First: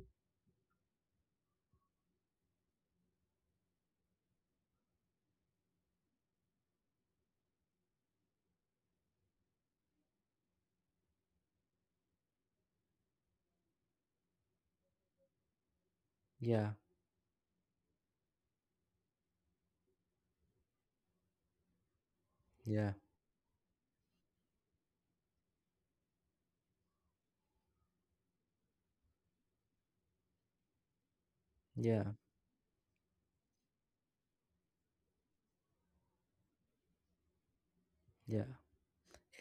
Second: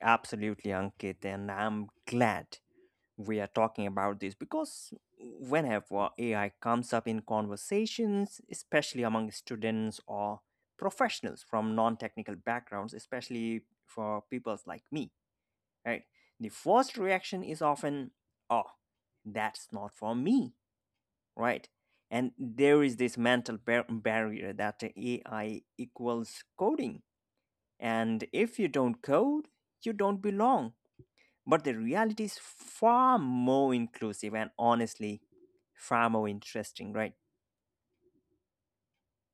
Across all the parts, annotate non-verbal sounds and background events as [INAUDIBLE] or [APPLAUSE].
absolutely, Ankit. And I'm glad we are talking about this because whenever AI comes up in conversations, especially among students or professionals from non technical backgrounds, especially for people like me, right? The Yeah, first reaction is often, oh, that's not for me, right? And there yeah, is this mental barrier that AI equals coding. And if you don't code, you don't belong. But the yeah, reality is far more inclusive and honestly, far more interesting, right? yeah.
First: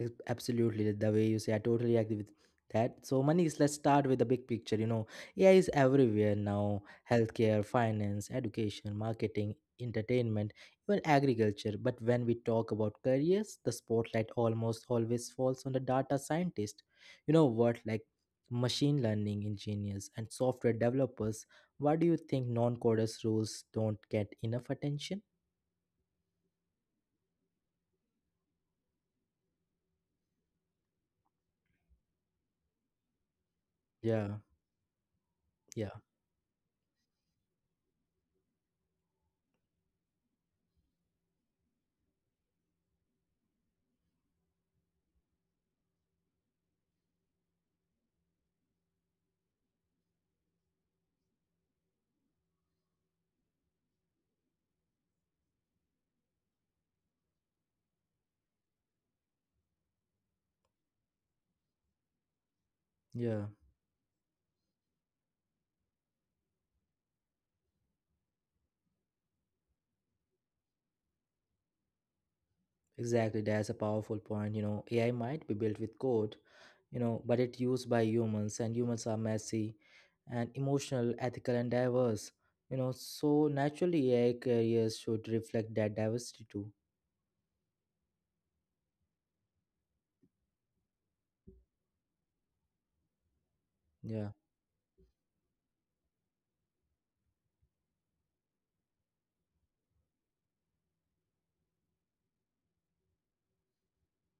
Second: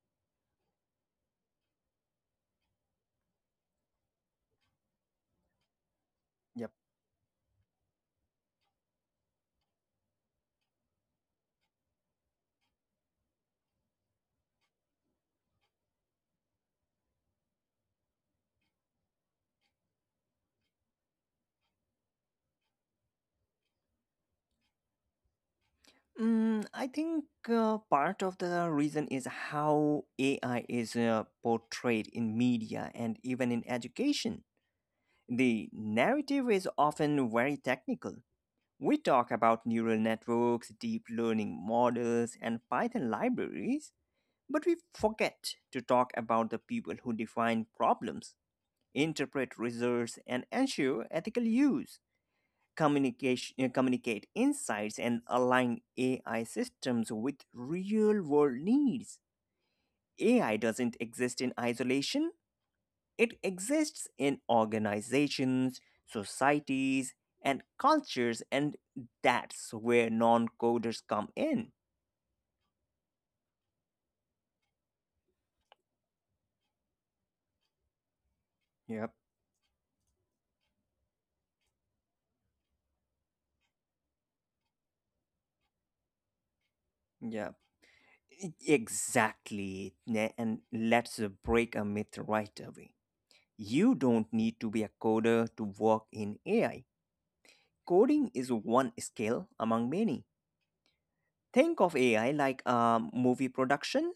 Absolutely, the way you say, I totally agree with that. So, Manish, let's start with the big picture. You know, AI is everywhere Yep. now: healthcare, finance, education, marketing, entertainment, even agriculture. But when we talk about careers, the spotlight almost always falls on the data scientist. You know what, like machine learning engineers and software developers. Why do you think non-coders roles don't get enough attention? I think part of the reason is how AI is portrayed in media and even in Yeah, education. The yeah, narrative is often very technical. We talk about neural networks, deep learning models, and Python libraries. But we forget to talk about the people who define problems, interpret results, and ensure ethical use, communicate insights, and align AI systems with real world needs. AI doesn't exist in isolation, yeah. it exists in organizations, societies, and cultures, and that's where non coders come in. Exactly, that's a powerful point. You know, AI might be built with code, but it's used by humans, and humans are Yep, messy and emotional, ethical, and diverse. You know, so naturally, AI careers should reflect that diversity too. yep. Exactly. And let's break a myth right away. You Yeah, don't need to be a coder to work in AI. Coding is one skill among many. Think of AI like a movie production.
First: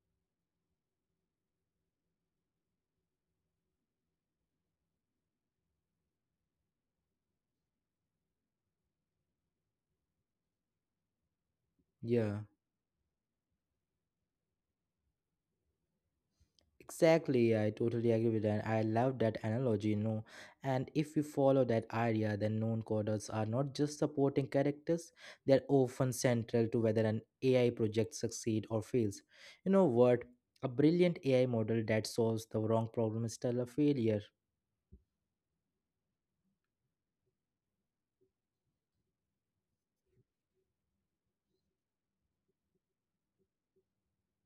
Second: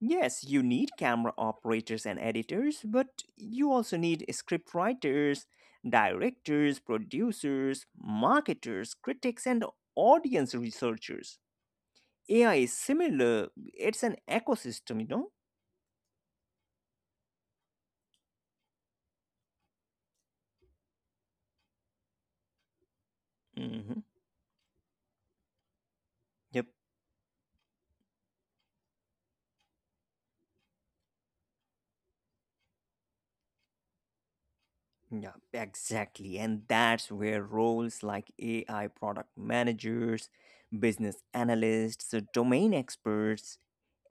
Yes, you need camera operators and editors, but you also need script writers, directors, producers, marketers, critics, and audience researchers. yeah. AI is similar, it's an ecosystem, you know? Exactly, I totally agree with that. I love that analogy, you know. And if we follow that idea, then known coders are not just Hmm. supporting characters, they're often Yep. central to whether an AI project succeeds or fails. You know what? A brilliant AI model that solves the wrong problem is still a failure. Yeah, exactly. And that's where roles like AI product managers, business analysts, domain experts,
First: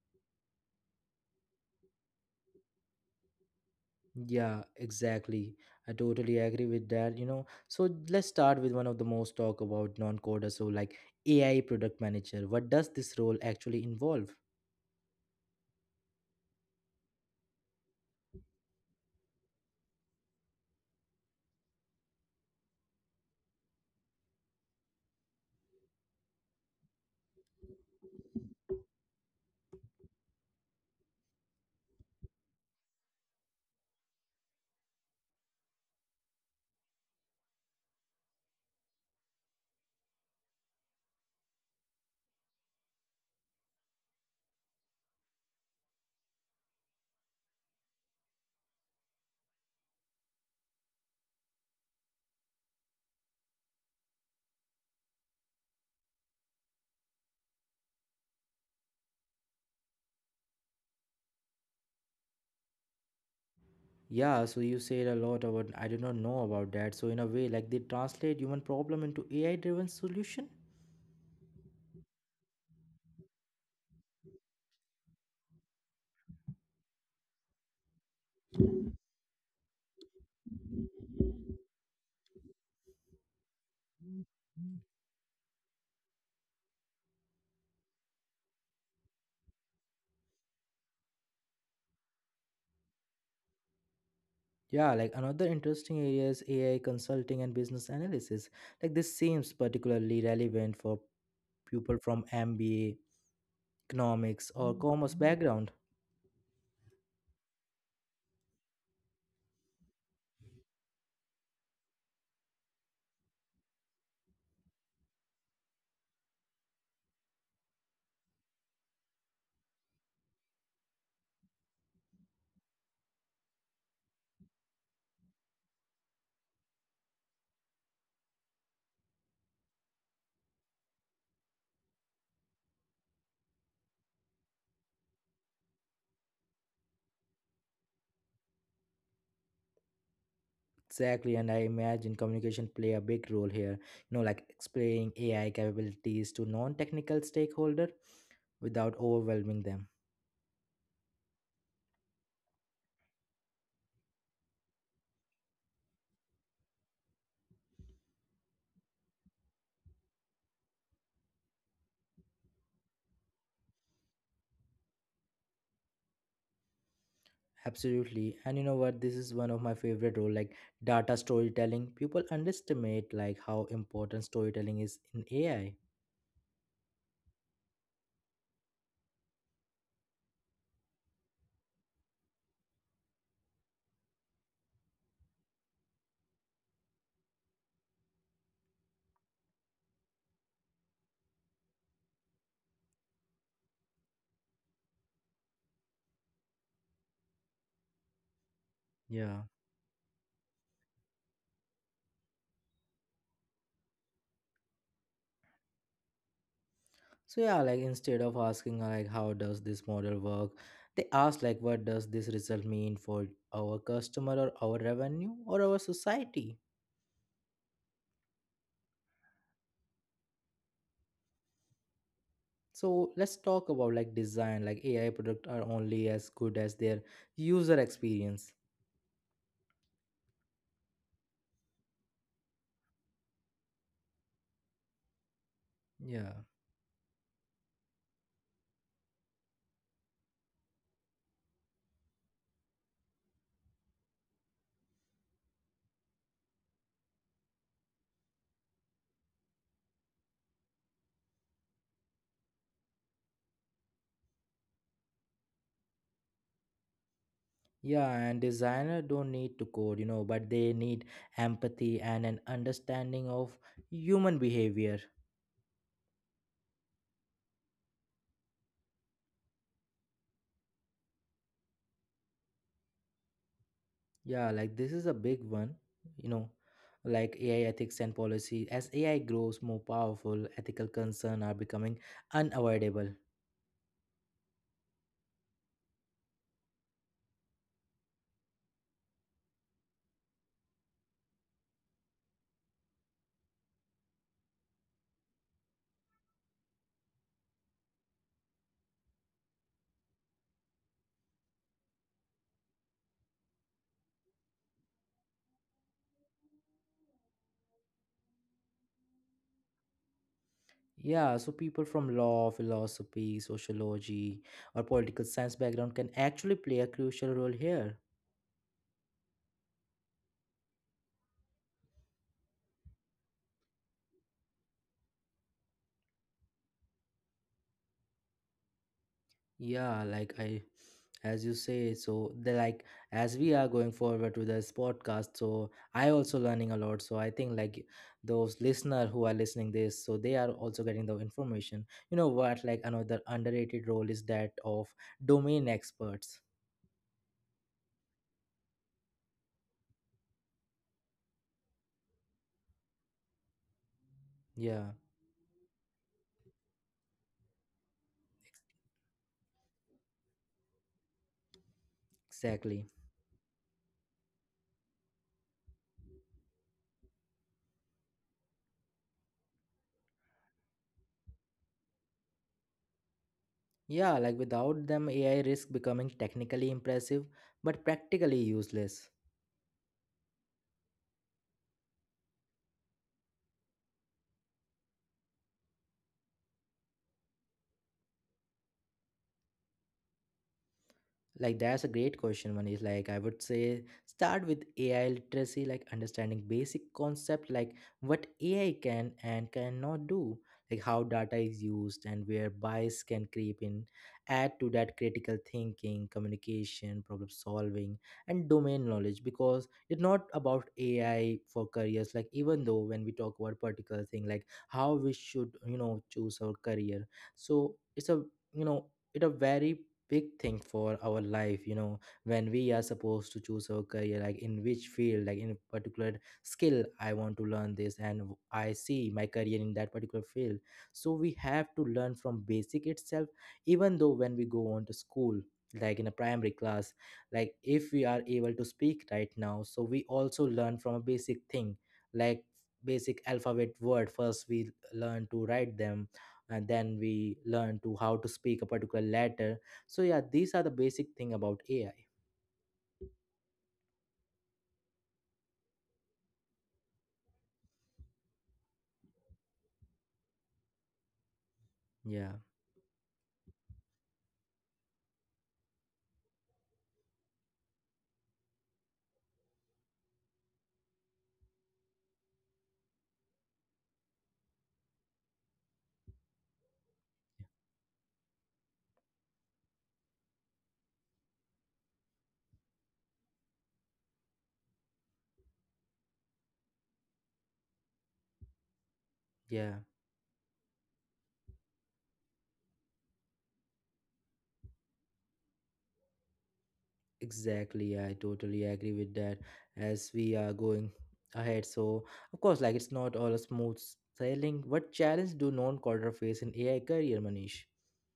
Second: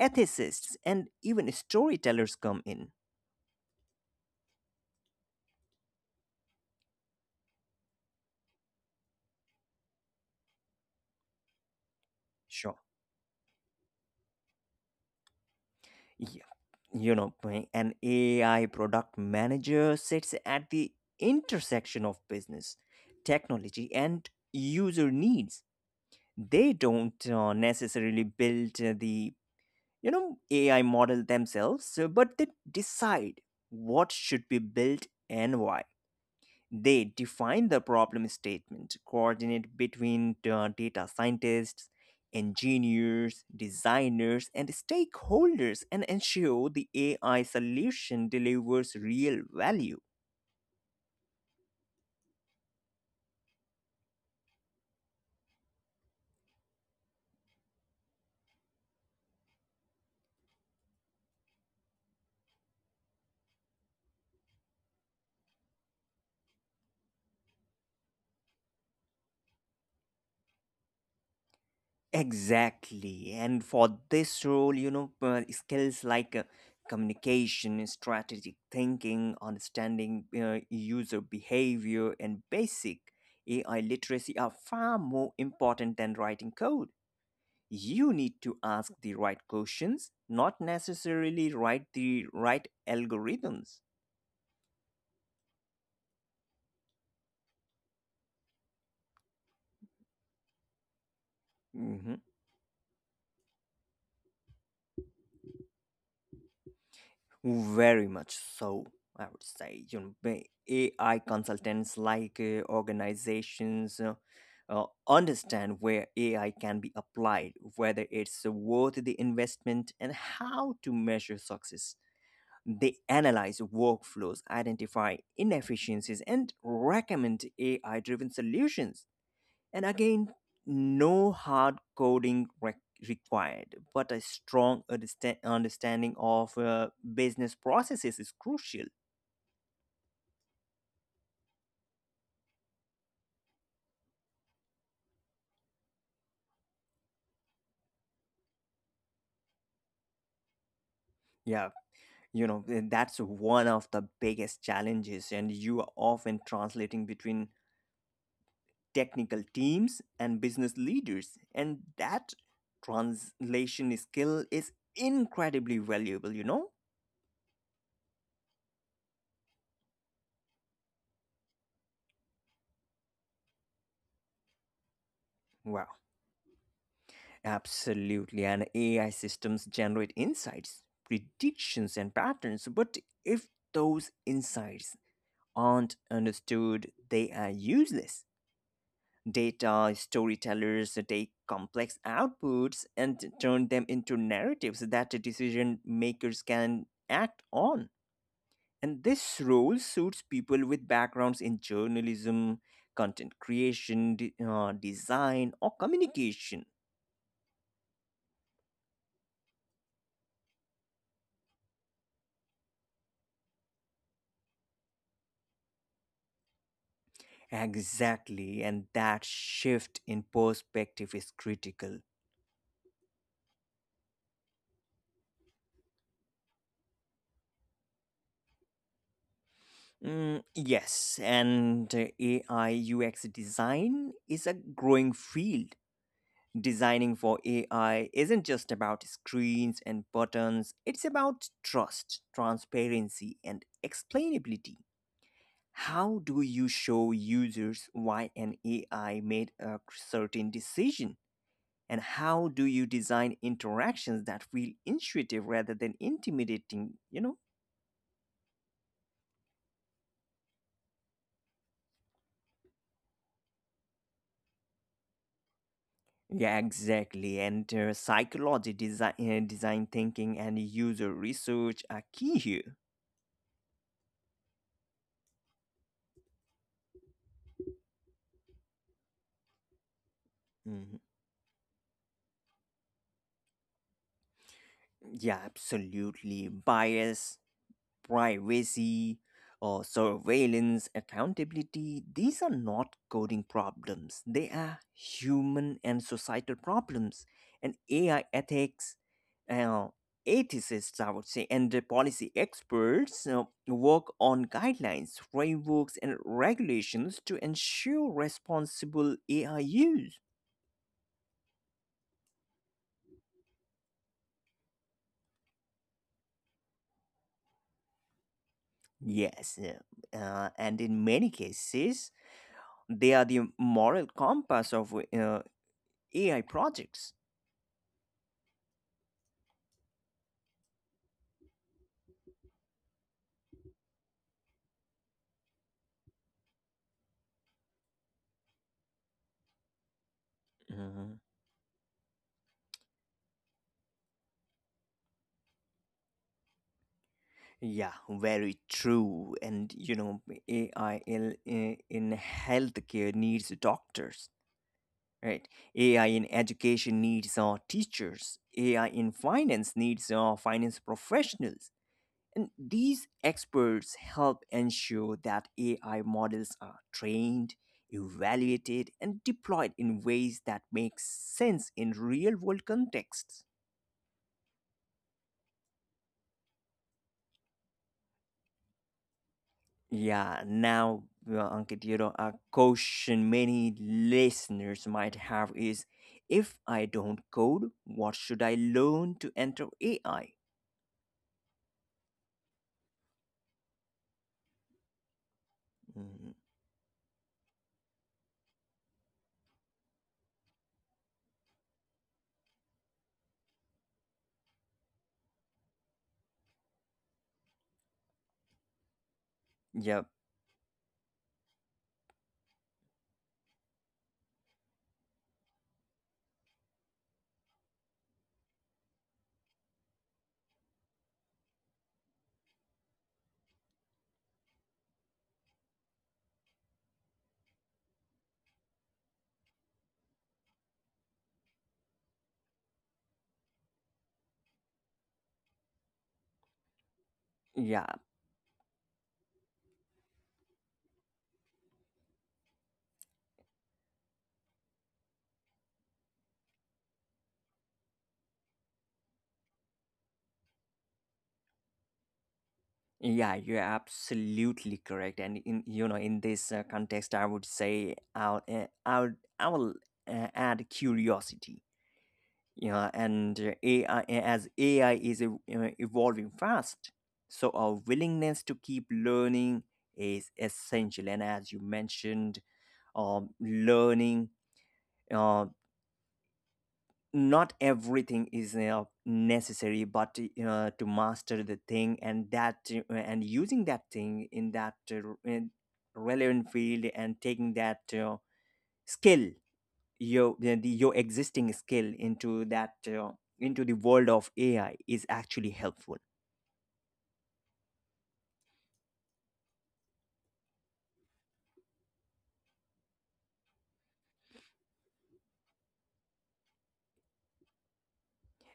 ethicists, and even storytellers come in. Yeah, exactly. I totally agree with that, you know. So let's start with one of the most talk about non coders, so like AI product manager. Sure. What does this role actually involve? Yeah. You know, an AI product manager sits at the intersection of business, technology, and user needs. They don't necessarily build the you know ai model themselves but they decide what should be built and why. They define the problem statement, coordinate between data scientists, engineers, designers, and stakeholders, and ensure the AI solution delivers real value. Yeah, so you said a lot about I did not know about that. So in a way, like they translate human problem into AI-driven solution. Exactly. And for this role, you know, skills like communication, strategic thinking, understanding user behavior, and basic AI literacy are far more important than writing code. You need to ask the right questions, not necessarily write the right algorithms. Yeah, like another interesting area is AI consulting and business analysis. Like this seems particularly relevant for Mm-hmm. people from MBA, economics, or commerce background. Very much so, I would say. You know, AI consultants like organizations understand where AI can be applied, whether it's worth the investment, and how to measure success. They analyze workflows, identify inefficiencies, and recommend AI driven solutions. And again, no hard coding required, but a strong understanding of business processes is crucial. Exactly, and I imagine communication play a big role here. You know, like explaining AI capabilities to non-technical stakeholder without overwhelming them. Yeah, you know, and that's one of the biggest challenges, and you are often translating between technical teams and business leaders, and that translation skill is incredibly valuable, you know? Absolutely. And you know what? This is one of my favorite role, like data storytelling. People underestimate like how important storytelling is in Wow. AI. Absolutely, and AI systems generate insights, predictions, and patterns. But if those insights aren't understood, they are useless. Data storytellers take complex outputs and turn them into narratives that decision makers can act on. And this Yeah. role suits people with backgrounds in journalism, content creation, design, or communication. So yeah, like instead of asking like how does this model work, they ask like what does this result mean for our customer or our revenue or our society? Exactly, and that shift in perspective is critical. So let's talk about like design, like AI product are only as good as their user experience. Yes, and AI UX design is a growing field. Yeah. Designing for AI isn't just about screens and buttons, it's about trust, transparency, and explainability. How do you show users why an AI made a certain decision? And how do you design interactions that feel intuitive rather than intimidating, you know? Yeah, and designer don't need to code, you know, but they need empathy and an understanding of human behavior. Yeah, exactly. And psychology, design, design thinking, and user research are key here. Yeah, like this is a big one, you know, like AI ethics and policy. As AI grows more powerful, Mhm. ethical concerns are becoming unavoidable. Yeah, absolutely. Bias, privacy, or surveillance, accountability, these are not coding problems. They are human and societal problems. And AI ethics, uh, ethicists, I would say, and the policy experts work on guidelines, frameworks, and regulations to ensure responsible AI use. Yeah, so people from law, philosophy, sociology, or political science background can actually play a crucial role here. Yes, and in many cases, they are the moral compass of AI projects. Yeah, like I, as you say, so the like as we are going forward to this podcast, so I also learning a lot. So I think like those listener who are listening this, so they are Hmm. also getting the information. You know what? Like another underrated role is that of domain experts. Yeah, very true. And you know, AI in, in healthcare needs doctors, Yeah, right? AI in education needs teachers. AI ex- in finance needs finance professionals. And these exactly. experts help ensure that AI models are trained, evaluated, and deployed in ways that make sense in real world contexts. Yeah, like without them, AI risk becoming technically impressive but practically useless. Yeah, now, Ankit, you know, a question many listeners might have is, if I don't code, what should I learn to enter AI? Like that's a great question. One is like I would say start with AI literacy, like Mhm. understanding basic concept, like what AI can and cannot do, like how data is used and where bias can creep in. Add to that critical thinking, communication, problem solving, and domain knowledge. Yep, Because it's not about AI for careers, like even though when we talk about particular thing, like how we should choose our career. So it's a you know it's a very big thing for our life, you know, when we are supposed to choose our career, like in which field, like in a particular skill. I want to learn this and I see my career in that particular field. So we have to learn from basic itself. Even though when we go on to school, like in a primary class, like yeah, if we are able to speak right now, so we also learn from a basic thing, like basic alphabet word. First we learn to write them, and then we learn to how to speak a particular letter. So yeah, these are the basic thing about AI. yeah, you're absolutely correct. And in you know, in this context, I would say I will add curiosity. Yeah, Yeah, and AI as AI is evolving fast, so our willingness to keep learning is essential. And as you mentioned, learning, uh, not everything is necessary, but to master the thing and that and using that thing in that r- in relevant field and taking that skill, yeah, your existing skill into that into the world of AI is actually helpful. exactly, I totally agree with that. As we are going ahead, so of course like it's not all a smooth sailing. What challenge do non-coder face in AI career, Manish?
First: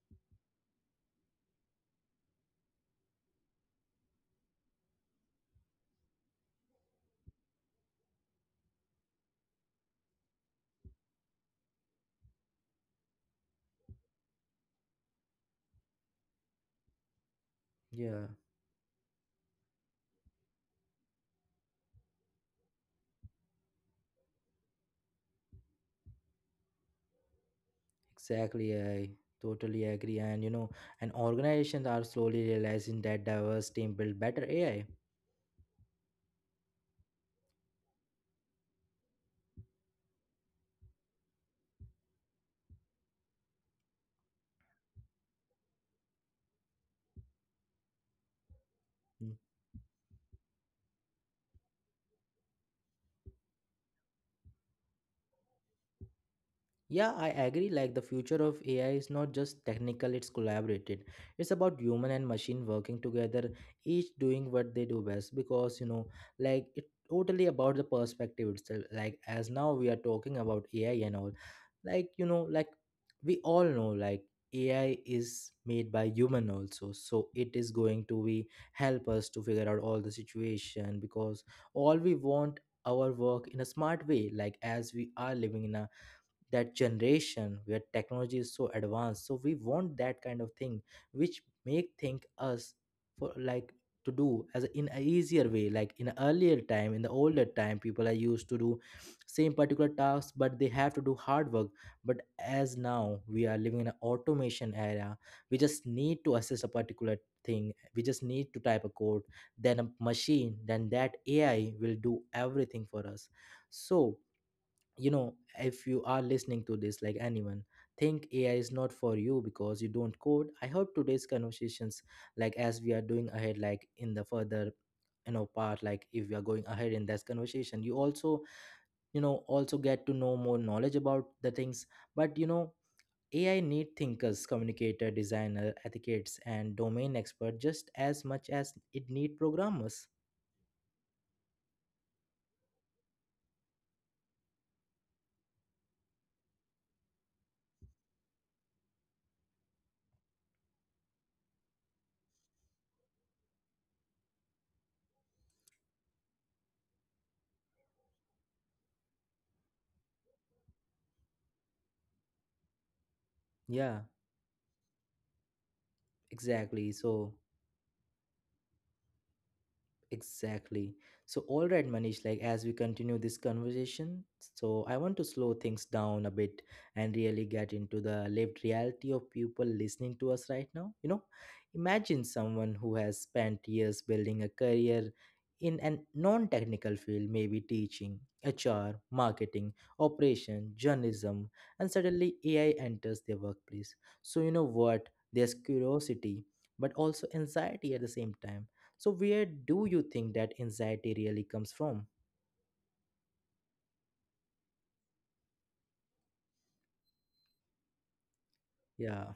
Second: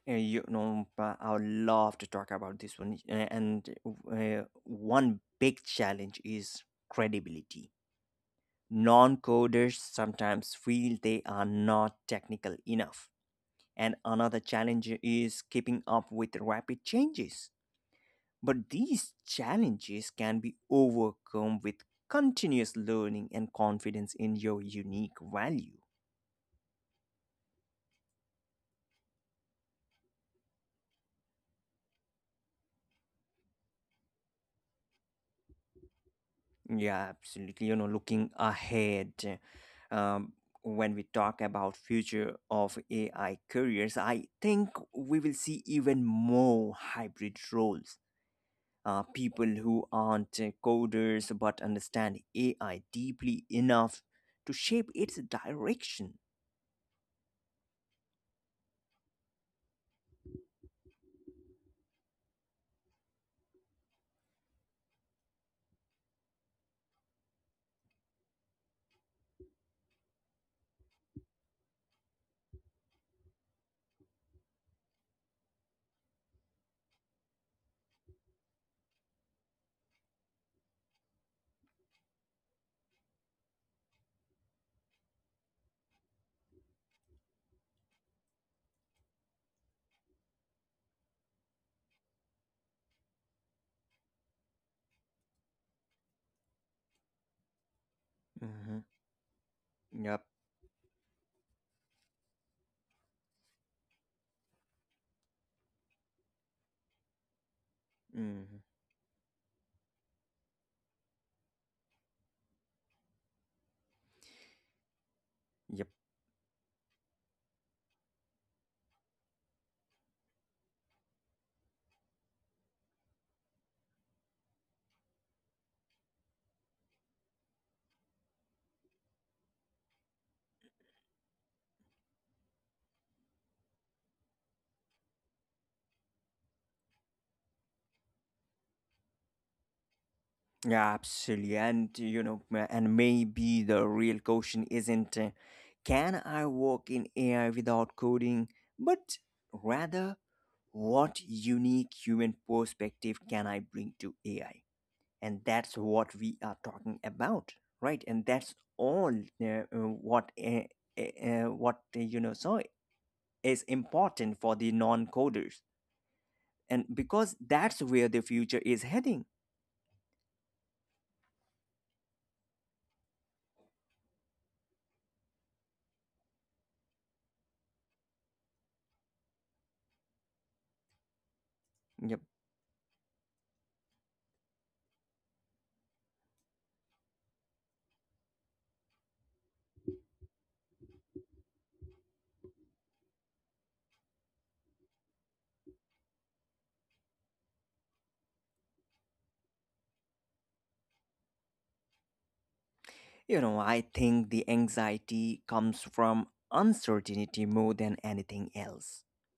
You know, I would love to talk about this one. And one big challenge is credibility. Non coders sometimes feel they are not technical enough. And another challenge is keeping up with rapid changes. Yeah, But these challenges can be overcome with continuous learning and confidence in your unique value. exactly, I totally agree. And you know, and organizations are slowly realizing that diverse team build better AI. Yeah, absolutely. You know, looking ahead, um, when we talk about future of AI careers, I think we will see even more hybrid roles. People who aren't coders but understand AI deeply enough to shape its direction. Yeah, I agree. Like the future of AI is not just technical, it's collaborated. It's about human and machine working together, each doing what they do best. Because, you know, like it totally about the perspective itself. Like as now we are talking about AI and all, like, like we all know like AI is made by human also. So it is going to be help us to figure out all the situation. Because all we want our work in a smart way, like as we are living in a that generation where technology is so advanced, so we want that kind of thing which make think us for like to do as a, in a easier way. Like in earlier time, in the older time, people are used to Mhm. do same particular Yep. tasks, but they have to do hard work. But as now we are living in an automation era, we just need to assess a particular thing, we just need to Mhm. type a code. Then a machine, then that AI will do everything for us. So you know, if Yep. you are listening to this, like anyone think AI is not for you because you don't code, I hope today's conversations, like as we are doing ahead, like in the further part, like if we are going ahead in this conversation, you also also get to know more knowledge about the things. But you know, AI need thinkers, communicator, designer, advocates, and domain expert just as much as it need programmers. Yeah, absolutely. And you know, and maybe the real question isn't, can I work in AI without coding, but rather, what unique human perspective can I bring to AI? And that's what we are talking about, right? And that's all uh, uh, what uh, what you know, so is Yeah, important for the non coders, and exactly, so. because that's where the future is heading. Exactly. So, all right, Manish, like as we continue this conversation, so I want to slow things down a bit and really get into the lived reality of people listening to us right now. You know, Yep. imagine someone who has spent years building a career in a non technical field, maybe teaching, HR, marketing, operation, journalism, and suddenly AI enters their workplace. So, you know what? There's curiosity, but also anxiety at the same time. So where do you think that anxiety really comes from? You know, I think the anxiety comes from uncertainty more than anything else. Yeah,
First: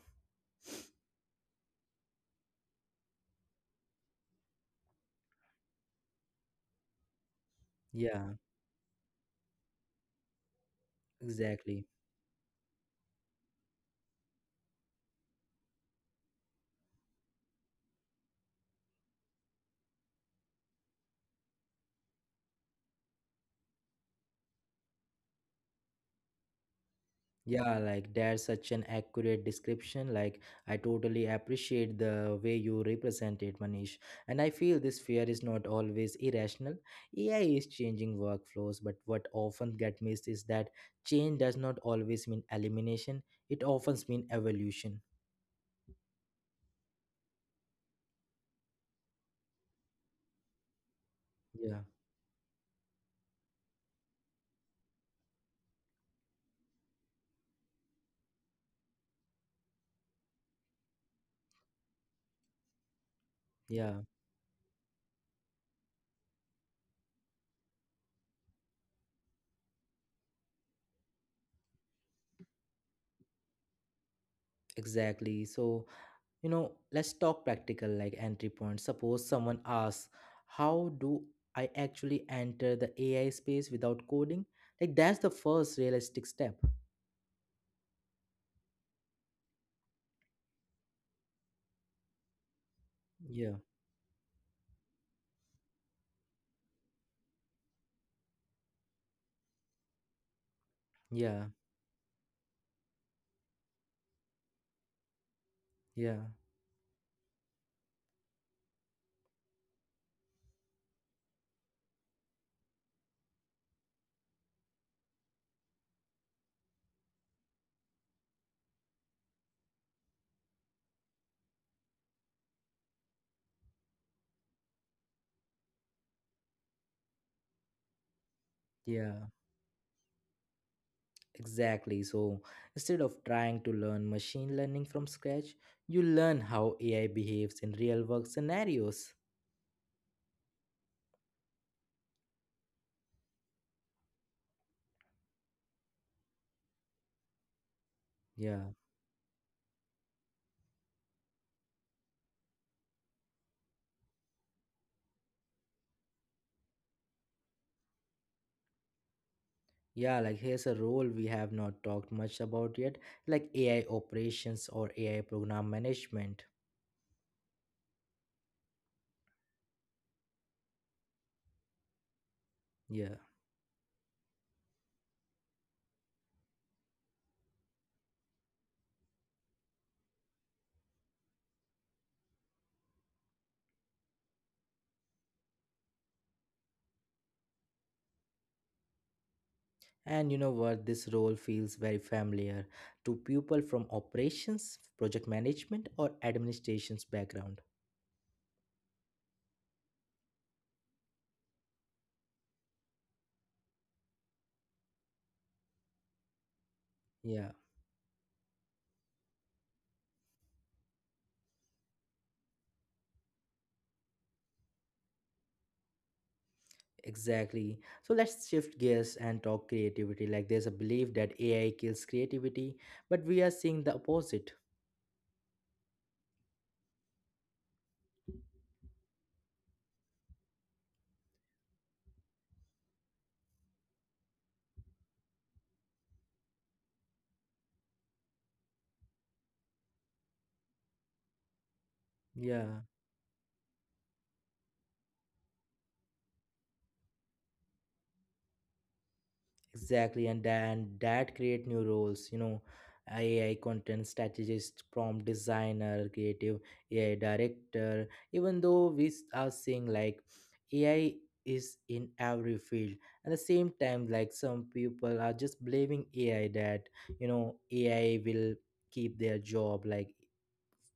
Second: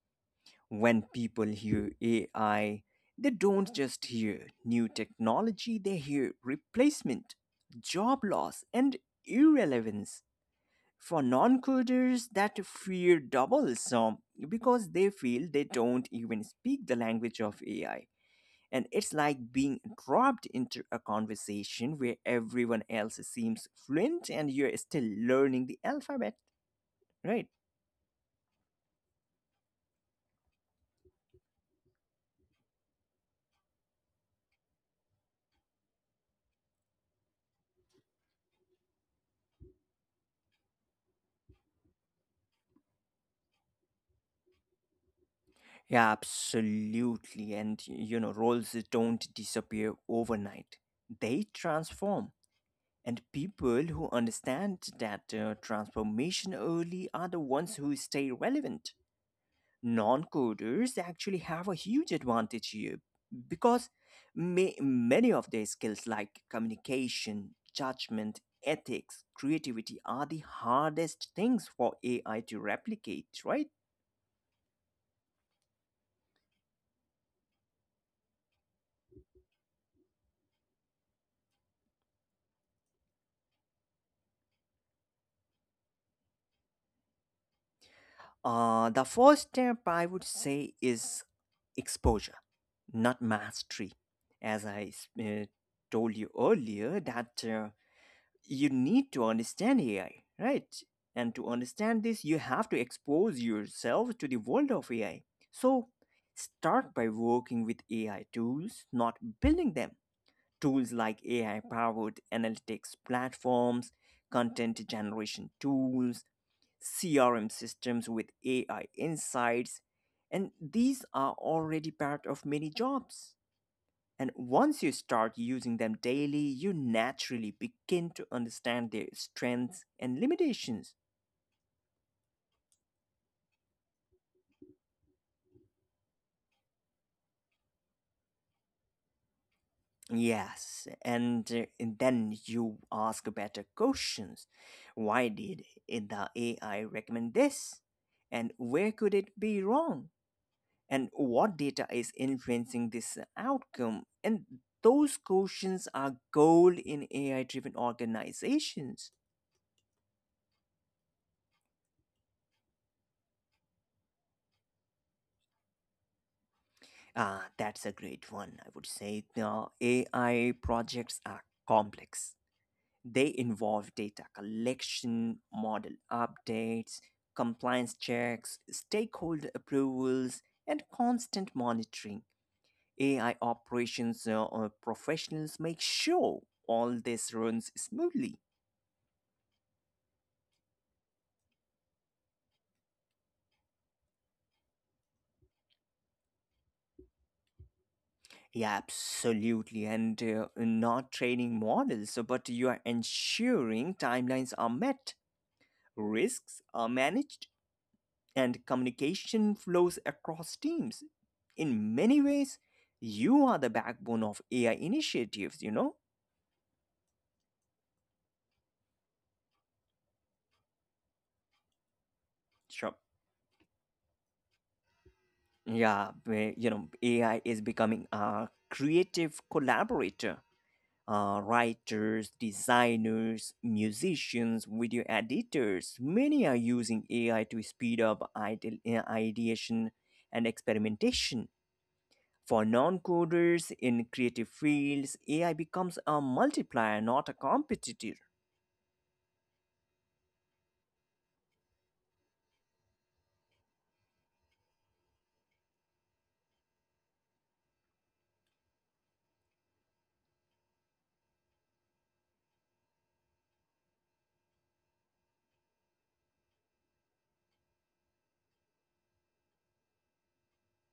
When people hear AI, they don't just hear new technology, they hear replacement, job yeah, loss, and irrelevance. For non exactly. coders, that fear doubles because they feel they don't even speak the language of AI. And it's like being dropped into a conversation where everyone else seems fluent and you're still learning the alphabet, right? Yeah, like that's such an accurate description. Like I totally appreciate the way you represent it, Manish. And I feel this fear is not always irrational. AI is changing workflows, but what often get missed is that change does not always mean elimination. It often means evolution. Yeah, absolutely. And you know, roles don't disappear overnight, they Yeah, transform. And people who understand that transformation early are the ones who stay relevant. Non coders actually have a huge advantage here because yeah, many of their skills, like communication, judgment, ethics, creativity, are the hardest things for AI to replicate, right? exactly. So you know, let's talk practical, like entry point. Suppose someone asks, how do I actually enter the AI space without coding? Like that's the first realistic step. The first step I would say is exposure, not Yeah, mastery. As I told you earlier, that. You need to understand AI, right? And yeah, to understand this, you have to expose yourself to the world of AI. So yeah, start by working with AI tools, not building them. Tools like AI powered analytics platforms, content generation tools, CRM systems with AI insights, and these are already part of many jobs. And once you start using them daily, you naturally begin to understand their yeah, strengths and limitations. exactly. So instead of trying to learn machine learning from scratch, you learn how AI behaves in real work scenarios. Yes, and then you ask better questions. Why did the AI recommend this? And Yeah. where could it be wrong? And what data is influencing this outcome? And those questions are gold in AI driven organizations. Yeah, like here's a role we have not talked much about yet, like AI operations or AI program management. Ah, that's a great one. I would say the AI projects are complex. They Yeah. involve data collection, model updates, compliance checks, stakeholder approvals, and constant monitoring. AI operations professionals make sure all this runs smoothly. And you know what? This role feels very familiar to people from operations, project management, or administration's background. Yeah, absolutely. And not training models, but you are ensuring timelines are met, risks are managed, Yeah, and communication flows across teams. In many ways, you are the backbone of AI initiatives, you know? exactly. So let's shift gears and talk creativity. Like there's a belief that AI kills creativity, Sure. but we are seeing the opposite. Yeah, you know, AI is becoming a creative collaborator. Writers, designers, musicians, video editors, many are using AI to speed up ideation and experimentation. For Yeah. non coders in creative fields, AI becomes a multiplier, not a competitor. Exactly, and then that create new roles, you know, AI content strategist, prompt designer, creative AI director. Even though we are seeing like AI is in every field, at the same time, like some people are just blaming AI that you know AI will keep their job, like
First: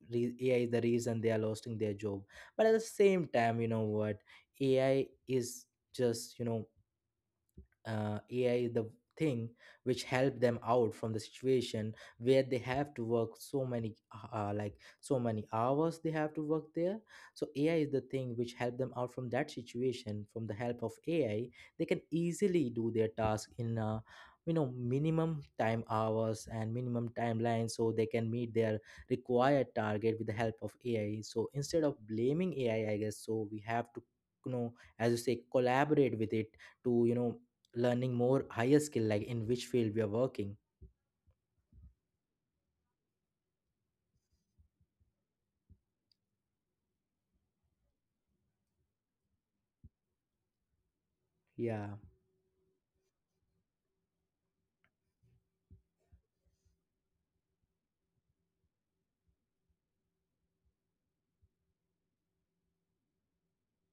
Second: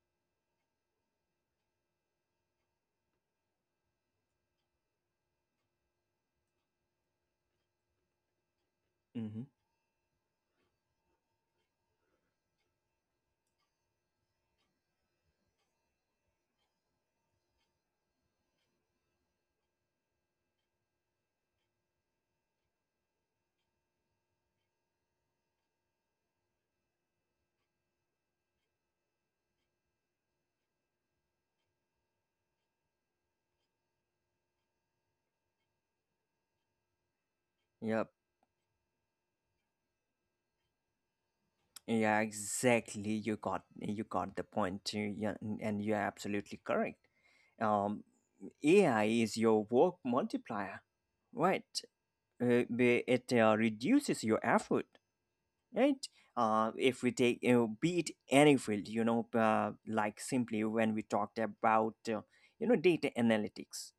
AI is the reason they are losing their job. But at the same time, you know what, AI is just you know uh, AI is the Mhm. thing which help them out from the situation where they have to work so many uh, like so many hours they have to work there. So AI is the thing which help them out from that situation. From the help of AI they can easily do their task in minimum time hours and minimum timeline, so they can meet their required target with the help of ai. So instead of blaming AI, I guess so we have to, you know as you say, collaborate with it to Yep. learning more higher skill like in which field we are working. Yeah, exactly. You got the point. Yeah, and you're absolutely correct. Um, AI is your work multiplier, right? Yeah, It reduces your effort, right? If we take, you know, be it any field, you know, like simply when we talked about, you know, data analytics,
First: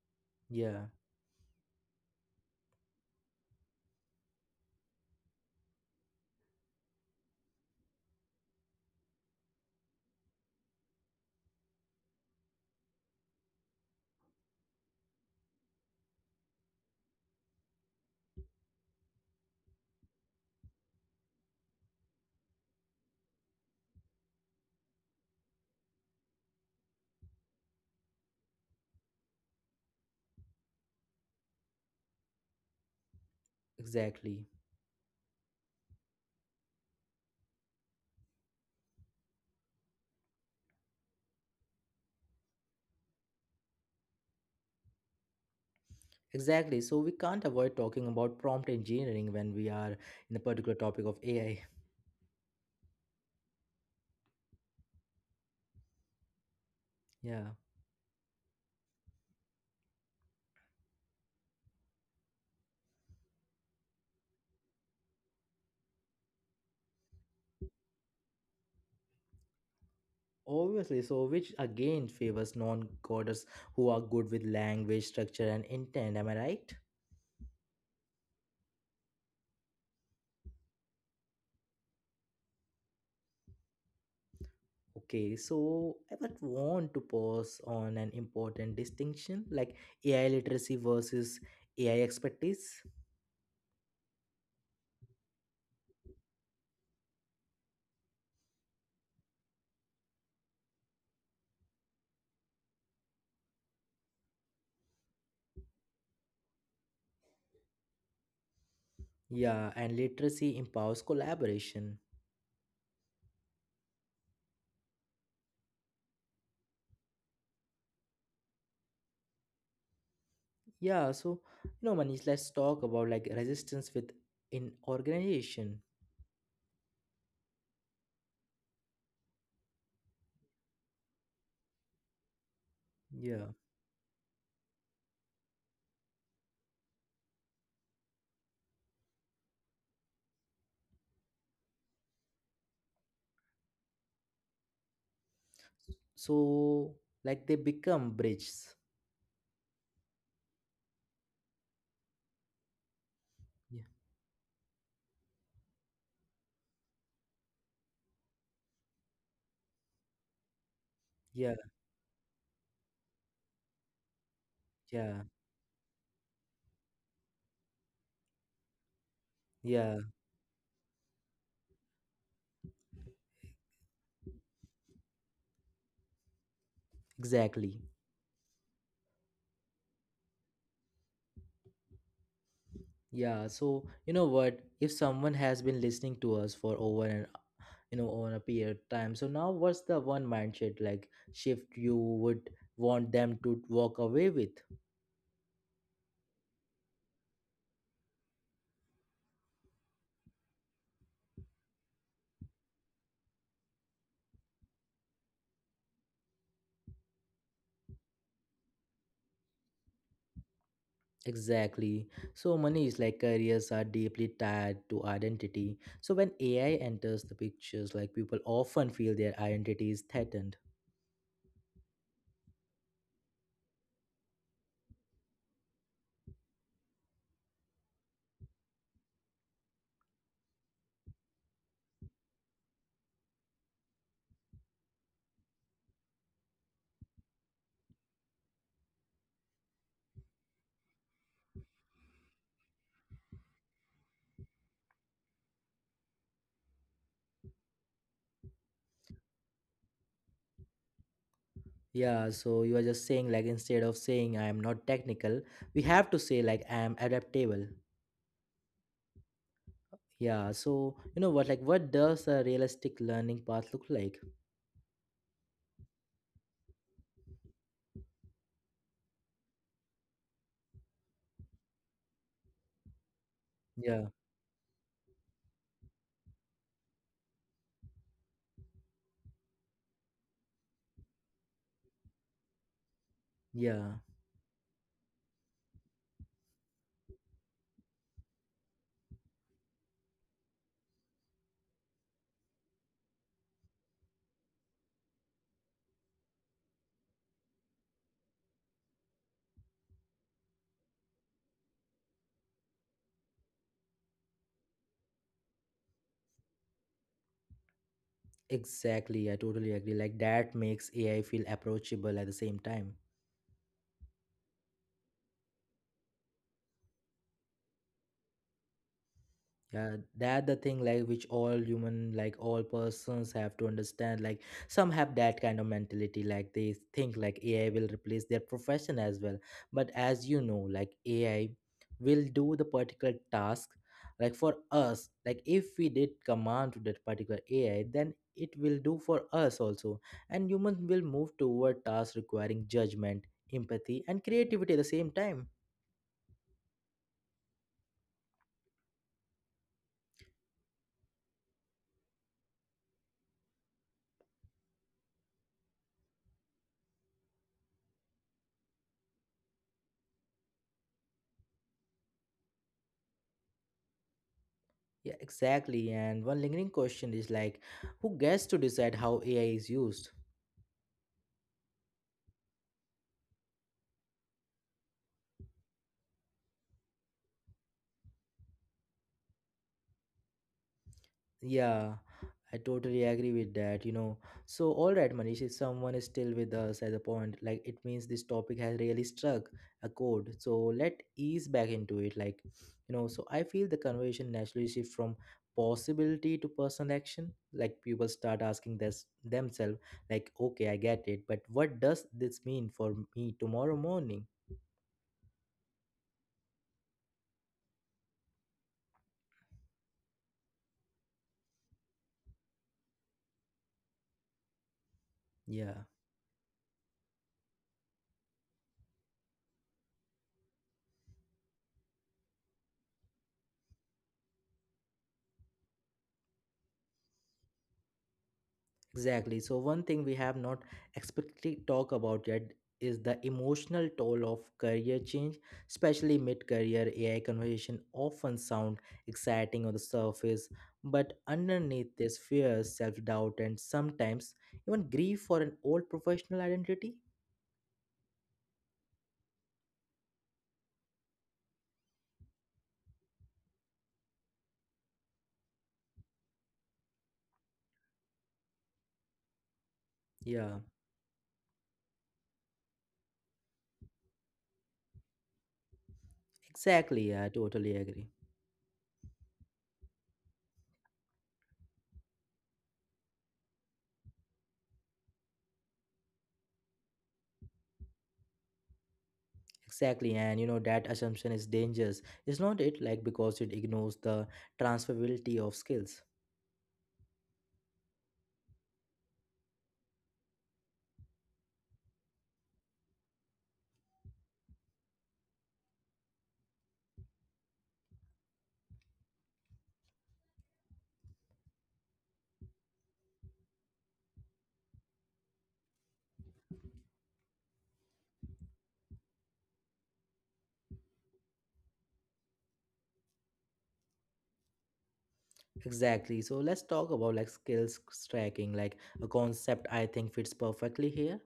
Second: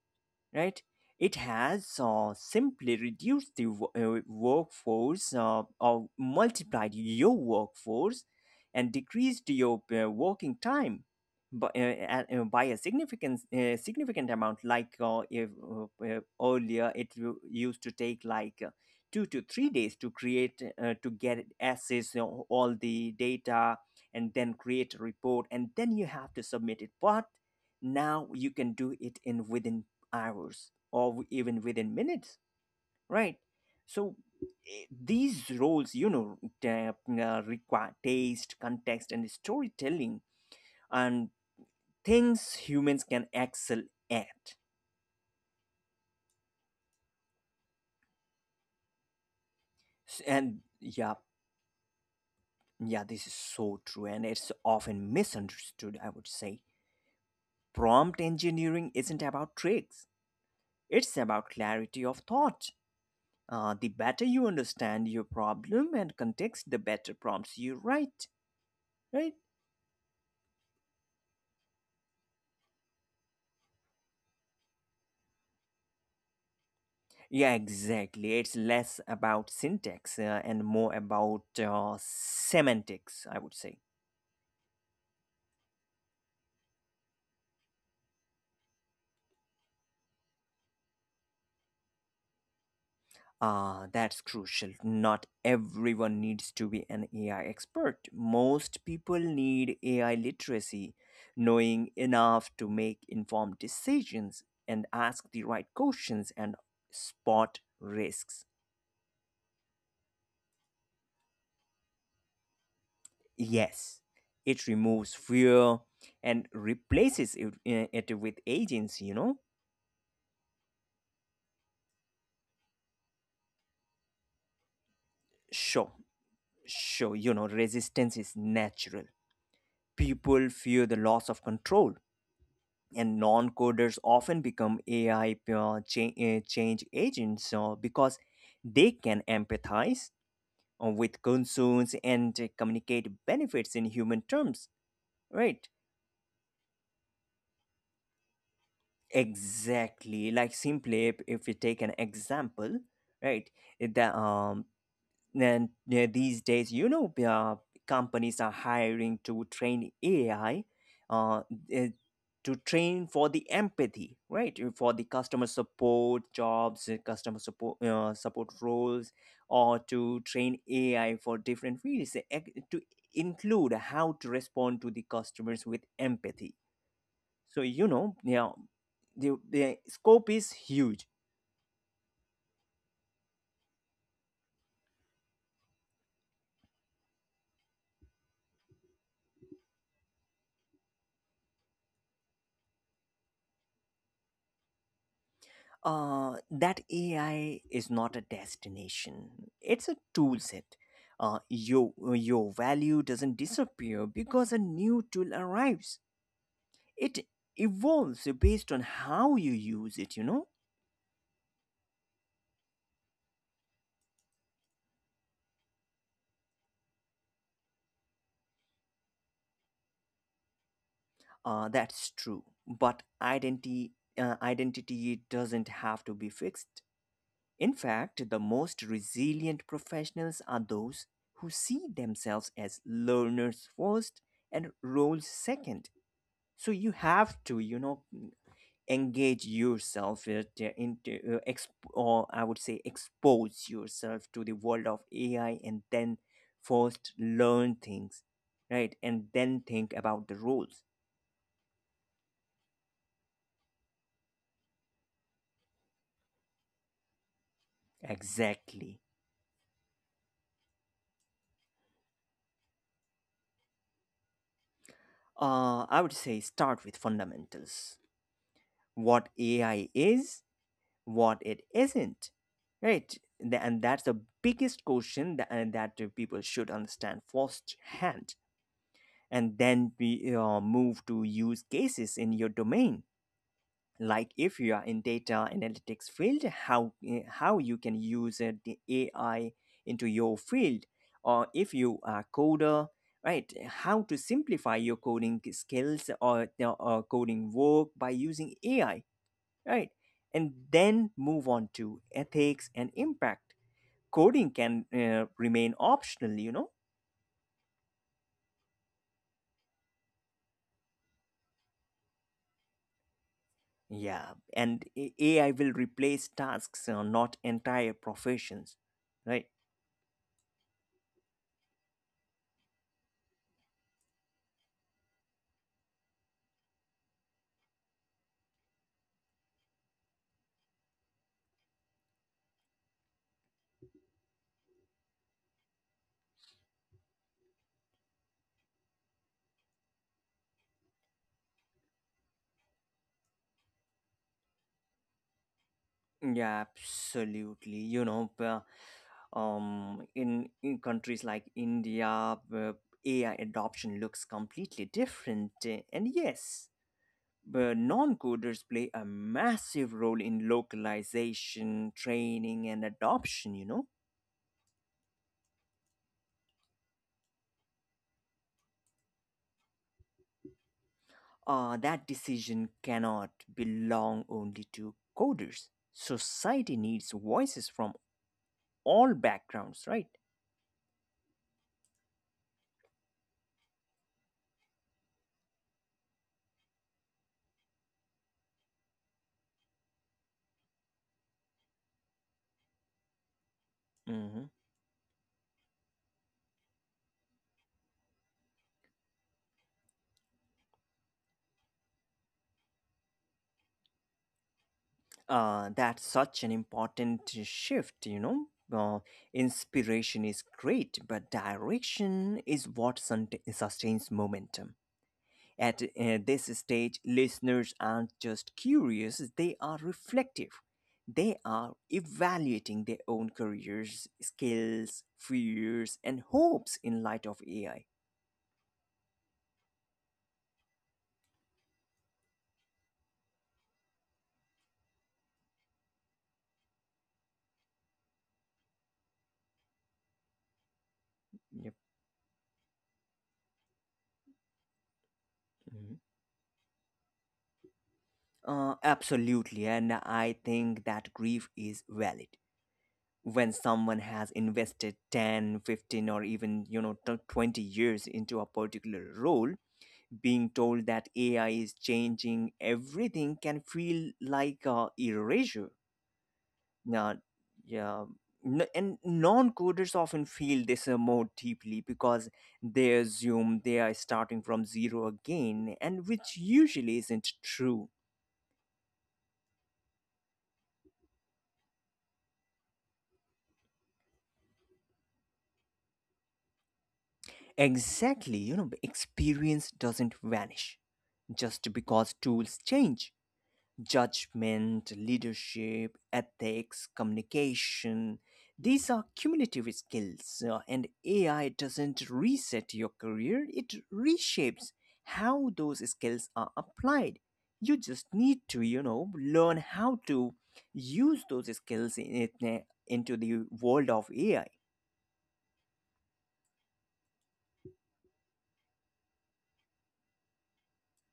right? yeah. It has simply reduced the workforce or multiplied your workforce and decreased your working time by, by a significant amount. Like if earlier, it used to take like 2 to 3 days to create to get access you know, all the data and then create a report and then you have to submit it. But now you can do it in within hours or even within minutes, right? So Exactly. These roles, you know, require taste, context and storytelling, and things humans can excel at. Exactly, so we can't avoid talking about prompt engineering when we are S- in a and particular topic yeah, of AI. yeah, this is so true, and it's often misunderstood, I would say. [LAUGHS] Yeah, Prompt engineering isn't about tricks, it's about clarity of thought. The better you understand your problem and context, the better prompts you write, right? obviously, so which again favors non-coders who are good with language structure and intent, am I right? Yeah, exactly. It's less about syntax and more about semantics, I would say. Okay, so I would want to pause on an important distinction, like AI literacy versus AI expertise. Ah, that's crucial. Not everyone needs to be an AI expert. Most people need AI literacy, knowing enough to make informed decisions and ask the right questions and spot risks. Yeah, and literacy empowers collaboration. Yes, it removes fear and replaces it, it with agents, you know? Yeah, so you know, Manish, let's talk about like resistance with in organization. Sure. Sure, you know, resistance is natural. People fear the loss of control, and Yeah. non coders often become AI change agents because they can empathize with concerns and communicate benefits in human terms, right? So like they become bridges. Exactly. Like simply, if we take an example, right? Yeah. The, um, And yeah, these days, you know, companies are hiring to train AI, uh, Yeah. eh, to train for the empathy, right? For the Yeah. customer support jobs, customer support support roles, or Yeah. to train AI for different fields, to include how to respond to the customers with empathy. So Exactly. you know, yeah, the scope is huge. Yeah. So you know what? If someone has been listening to us for over an you know over a period of time, so now what's the one mindset like shift you would want them to walk away with? That AI is not a destination. It's a tool set. Your your value doesn't disappear because a new tool arrives. It evolves based on how you use it, you know? Exactly. So money is like careers are deeply tied to identity. So when AI enters the pictures, like people often feel their identity is threatened. That's true. But identity doesn't have to be fixed. In fact, the most resilient professionals are those who see themselves as learners first and roles second. So you have to, you know, engage yourself into exp- or I would say expose yourself to the world of AI, and then first learn things, right, and then think about the rules. Yeah, so you are just saying like instead of saying I am not technical, we have to say like I am adaptable. Exactly. Yeah, so you know what, like what does a realistic learning path look like? I would say start with fundamentals: what AI is, what it isn't, right? And Yeah, that's the biggest question, that people should understand first hand. And then we move to use cases in your domain, yeah. like if you are in data analytics field, how you can use the AI into your field, or if you are coder, right, how to simplify your coding skills, or coding work by using AI, right, and then move on to ethics and impact. Coding can remain optional, you know. Exactly. I totally agree. Like that makes AI feel approachable at the same time. Yeah, and AI will replace tasks, not entire professions, right? Yeah, that the thing like which all human, like all persons have to understand. Like some have that kind of mentality, like they think like AI will replace their profession as well. But as you know, like AI will do the particular task, like for us, like if we did command to that particular AI, then it will do for us also. And humans will move toward tasks requiring judgment, empathy and creativity at the same time. Yeah, absolutely. You know, in countries like India, AI adoption looks completely different. And yes, but non-coders play a massive role in localization, training, and adoption. You know, Yeah, exactly. And one lingering question is like, who gets to decide how AI is used? That decision cannot belong only to coders. Society needs voices from all backgrounds, right? Yeah, I totally agree with that, you know. So, all right, Manish, if someone is still with us at the point, like it means this topic has really struck a chord. So, let ease back into it. Like, you know, so I feel the conversation Hmm. naturally shift from possibility to personal action. Like, people start asking this themselves, like, okay, I get it, but what does this mean for me tomorrow morning? That's such an important shift, you know. Uh, Inspiration is great, but direction is what sustains momentum. Yeah. At this stage, listeners aren't just curious, they are reflective. They are evaluating their own careers, skills, fears, and hopes in light of AI. Exactly. So one thing we have not explicitly talked about yet is the emotional toll of career change, especially mid-career AI conversation often sound exciting on the surface, but Yep. underneath this fear, self-doubt, and sometimes even grief for an old Mhm. professional identity. Absolutely, and I think that grief is valid. When someone has invested 10, 15, or even 20 years into a particular role, being Yeah, told that AI is changing everything can feel like erasure. exactly. Now, Yeah, I totally yeah, agree. And non-coders often feel this more deeply because they assume they are starting from zero again, and which usually isn't true. Exactly, and you know that assumption is dangerous, is not it? Like because it ignores the transferability of skills. Exactly, you know, experience doesn't vanish just because tools change. Judgment, leadership, ethics, communication. These are cumulative skills, and AI doesn't reset your career, it reshapes how those skills are applied. You just need to, you know, learn how to use those skills into the world of AI. Exactly. So let's talk about like skills stacking, like a concept I think fits perfectly here.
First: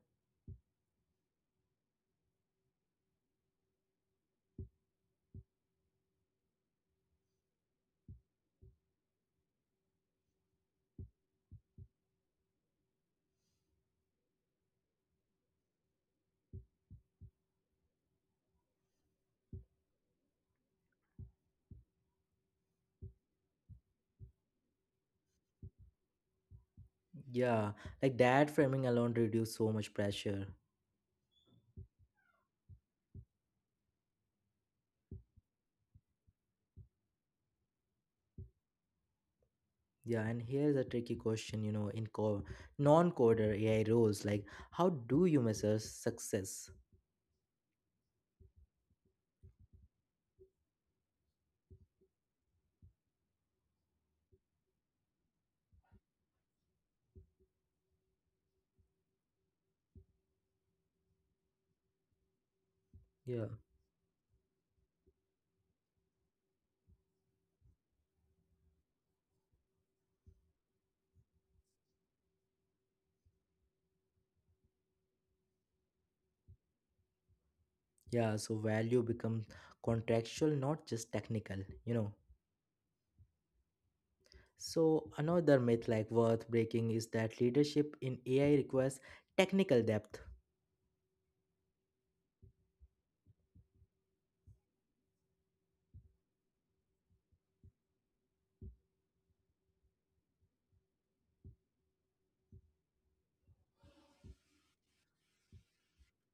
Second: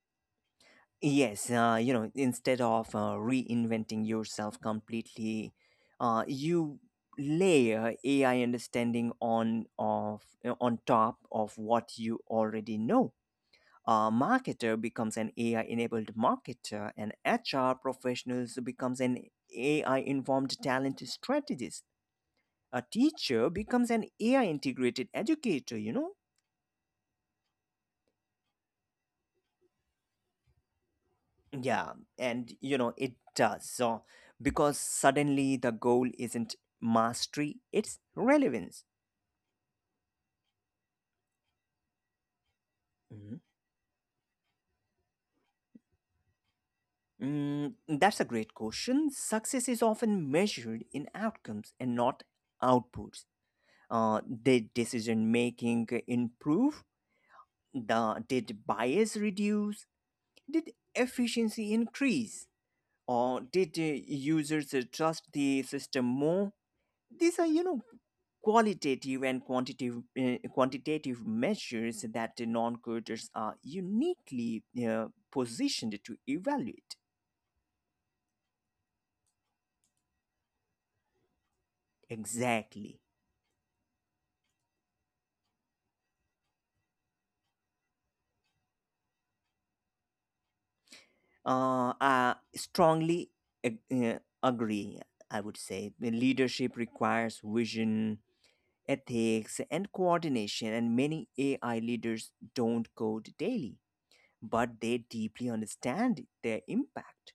Yes, you know, instead of reinventing yourself completely, you layer AI understanding on top of what you already know. A marketer becomes an AI-enabled marketer, and HR professionals becomes an AI-informed talent strategist. A teacher becomes an AI-integrated educator. You know, Yeah, like that framing alone reduce so much pressure. yeah, and you know, it does. So, because suddenly the goal isn't mastery, it's relevance. Yeah, and here's a tricky question, you know, in Mhm. non-coder AI roles, like how do you measure success? Mm, that's a great question. Success is often measured in outcomes and not outputs. Did decision making improve? Did bias reduce? Did efficiency increase? Or Yeah, did users trust the system more? These are, you know, qualitative and quantitative measures that the non-coders are uniquely positioned to evaluate. yeah. So value becomes contractual, not just technical, you know. Exactly. So another myth like worth breaking is that leadership in AI requires technical depth. I strongly agree. I would say the leadership requires vision, ethics and coordination, and many AI leaders don't code daily, but they deeply understand their impact.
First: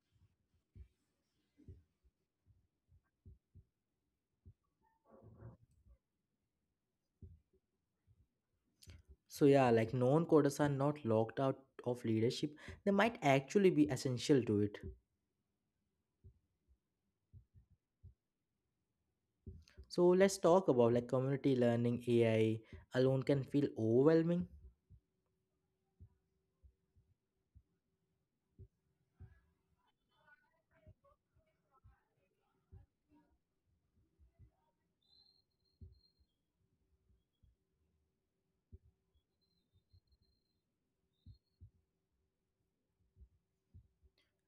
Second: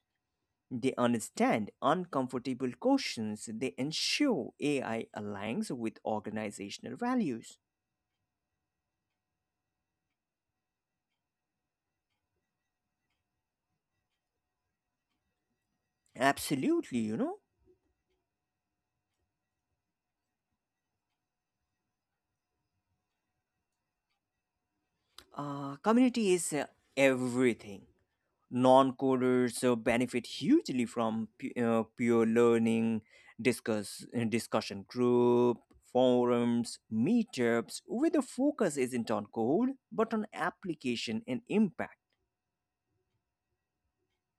They understand uncomfortable questions. They ensure AI aligns with organizational values. So yeah, like non coders are not locked out of leadership, they might actually be essential to it. Absolutely, you know. So let's talk about like community learning AI alone can feel overwhelming. Community is everything. Non coders benefit hugely from peer learning, discussion group, forums, meetups, where the focus isn't on code but on application and impact.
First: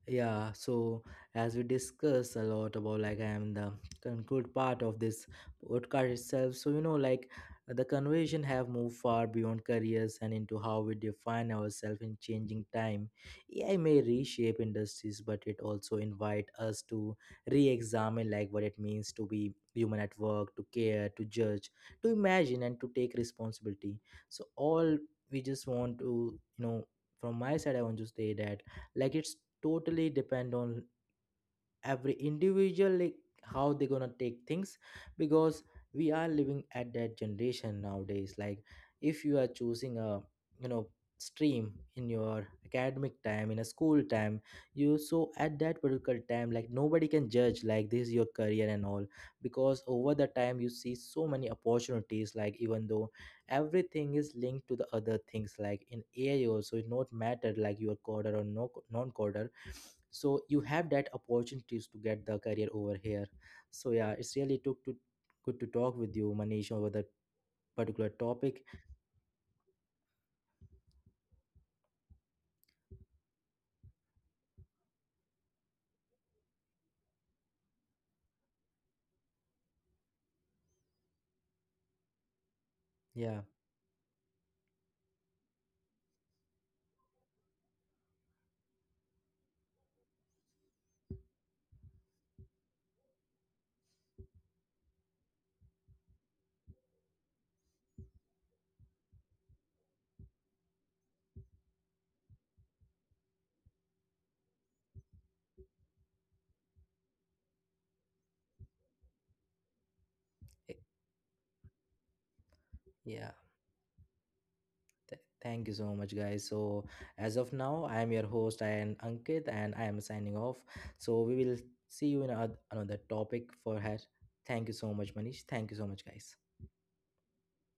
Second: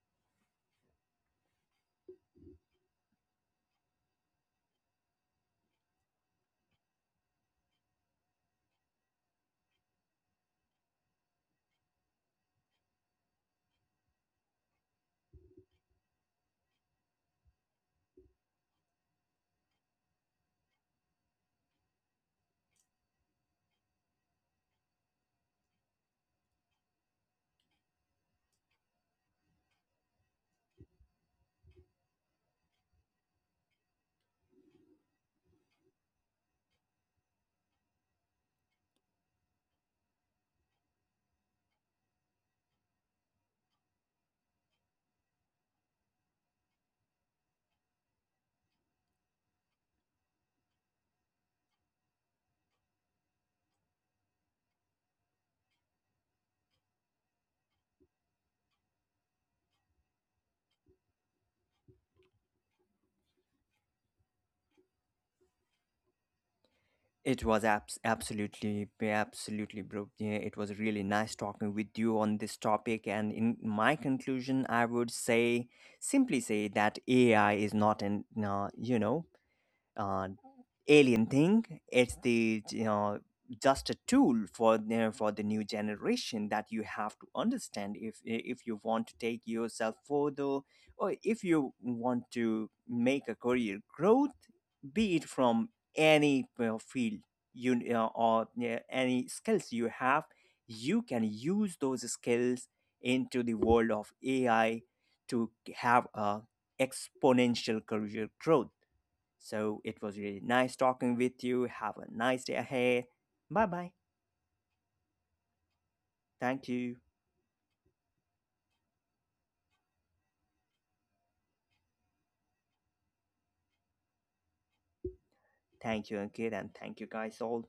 Yeah, so as we discuss a lot about like I am the conclude part of this podcast itself. So you know, like the conversation have moved far beyond careers and into how we define ourselves in changing time. AI may reshape industries, but it also invite us to re-examine like what it means to be human at work, to care, to judge, to imagine, and to take responsibility. So all we just want to from my side, I want to say that like it's totally depend on every individual, like how they gonna take things, because we are living at that generation nowadays. Like if you are choosing a you know stream in your academic time in a school time, you so at that particular time, like nobody can judge like this is your career and all, because over the time you see so many opportunities. Like even though everything is linked to the other things, like in AI also it not matter like you are coder or no non coder, so you have that opportunities to get the career over here. So yeah, it's really took to good to talk with you Manish over that It was particular topic. absolutely, absolutely, bro. Yeah, it was really nice talking with you on this topic. And in my conclusion, I would say simply say that AI is not an, uh, alien thing. It's the, you know, Yeah, just a tool for for the new generation that you have to understand if you want to take yourself further, or if you want to make a career growth, be it from any field you or, yeah, any skills you have, you can use those skills into the world of AI to have a exponential career growth. So it was really eh, nice talking with you. Have a nice day ahead. yeah. Bye bye. Thank you so much guys. Thank So you. as of now I am your host, I am Ankit, and I am signing off. So we will see you in another topic for her. Thank you so much Manish, thank you so much Thank you, guys. Ankit, and thank you guys all.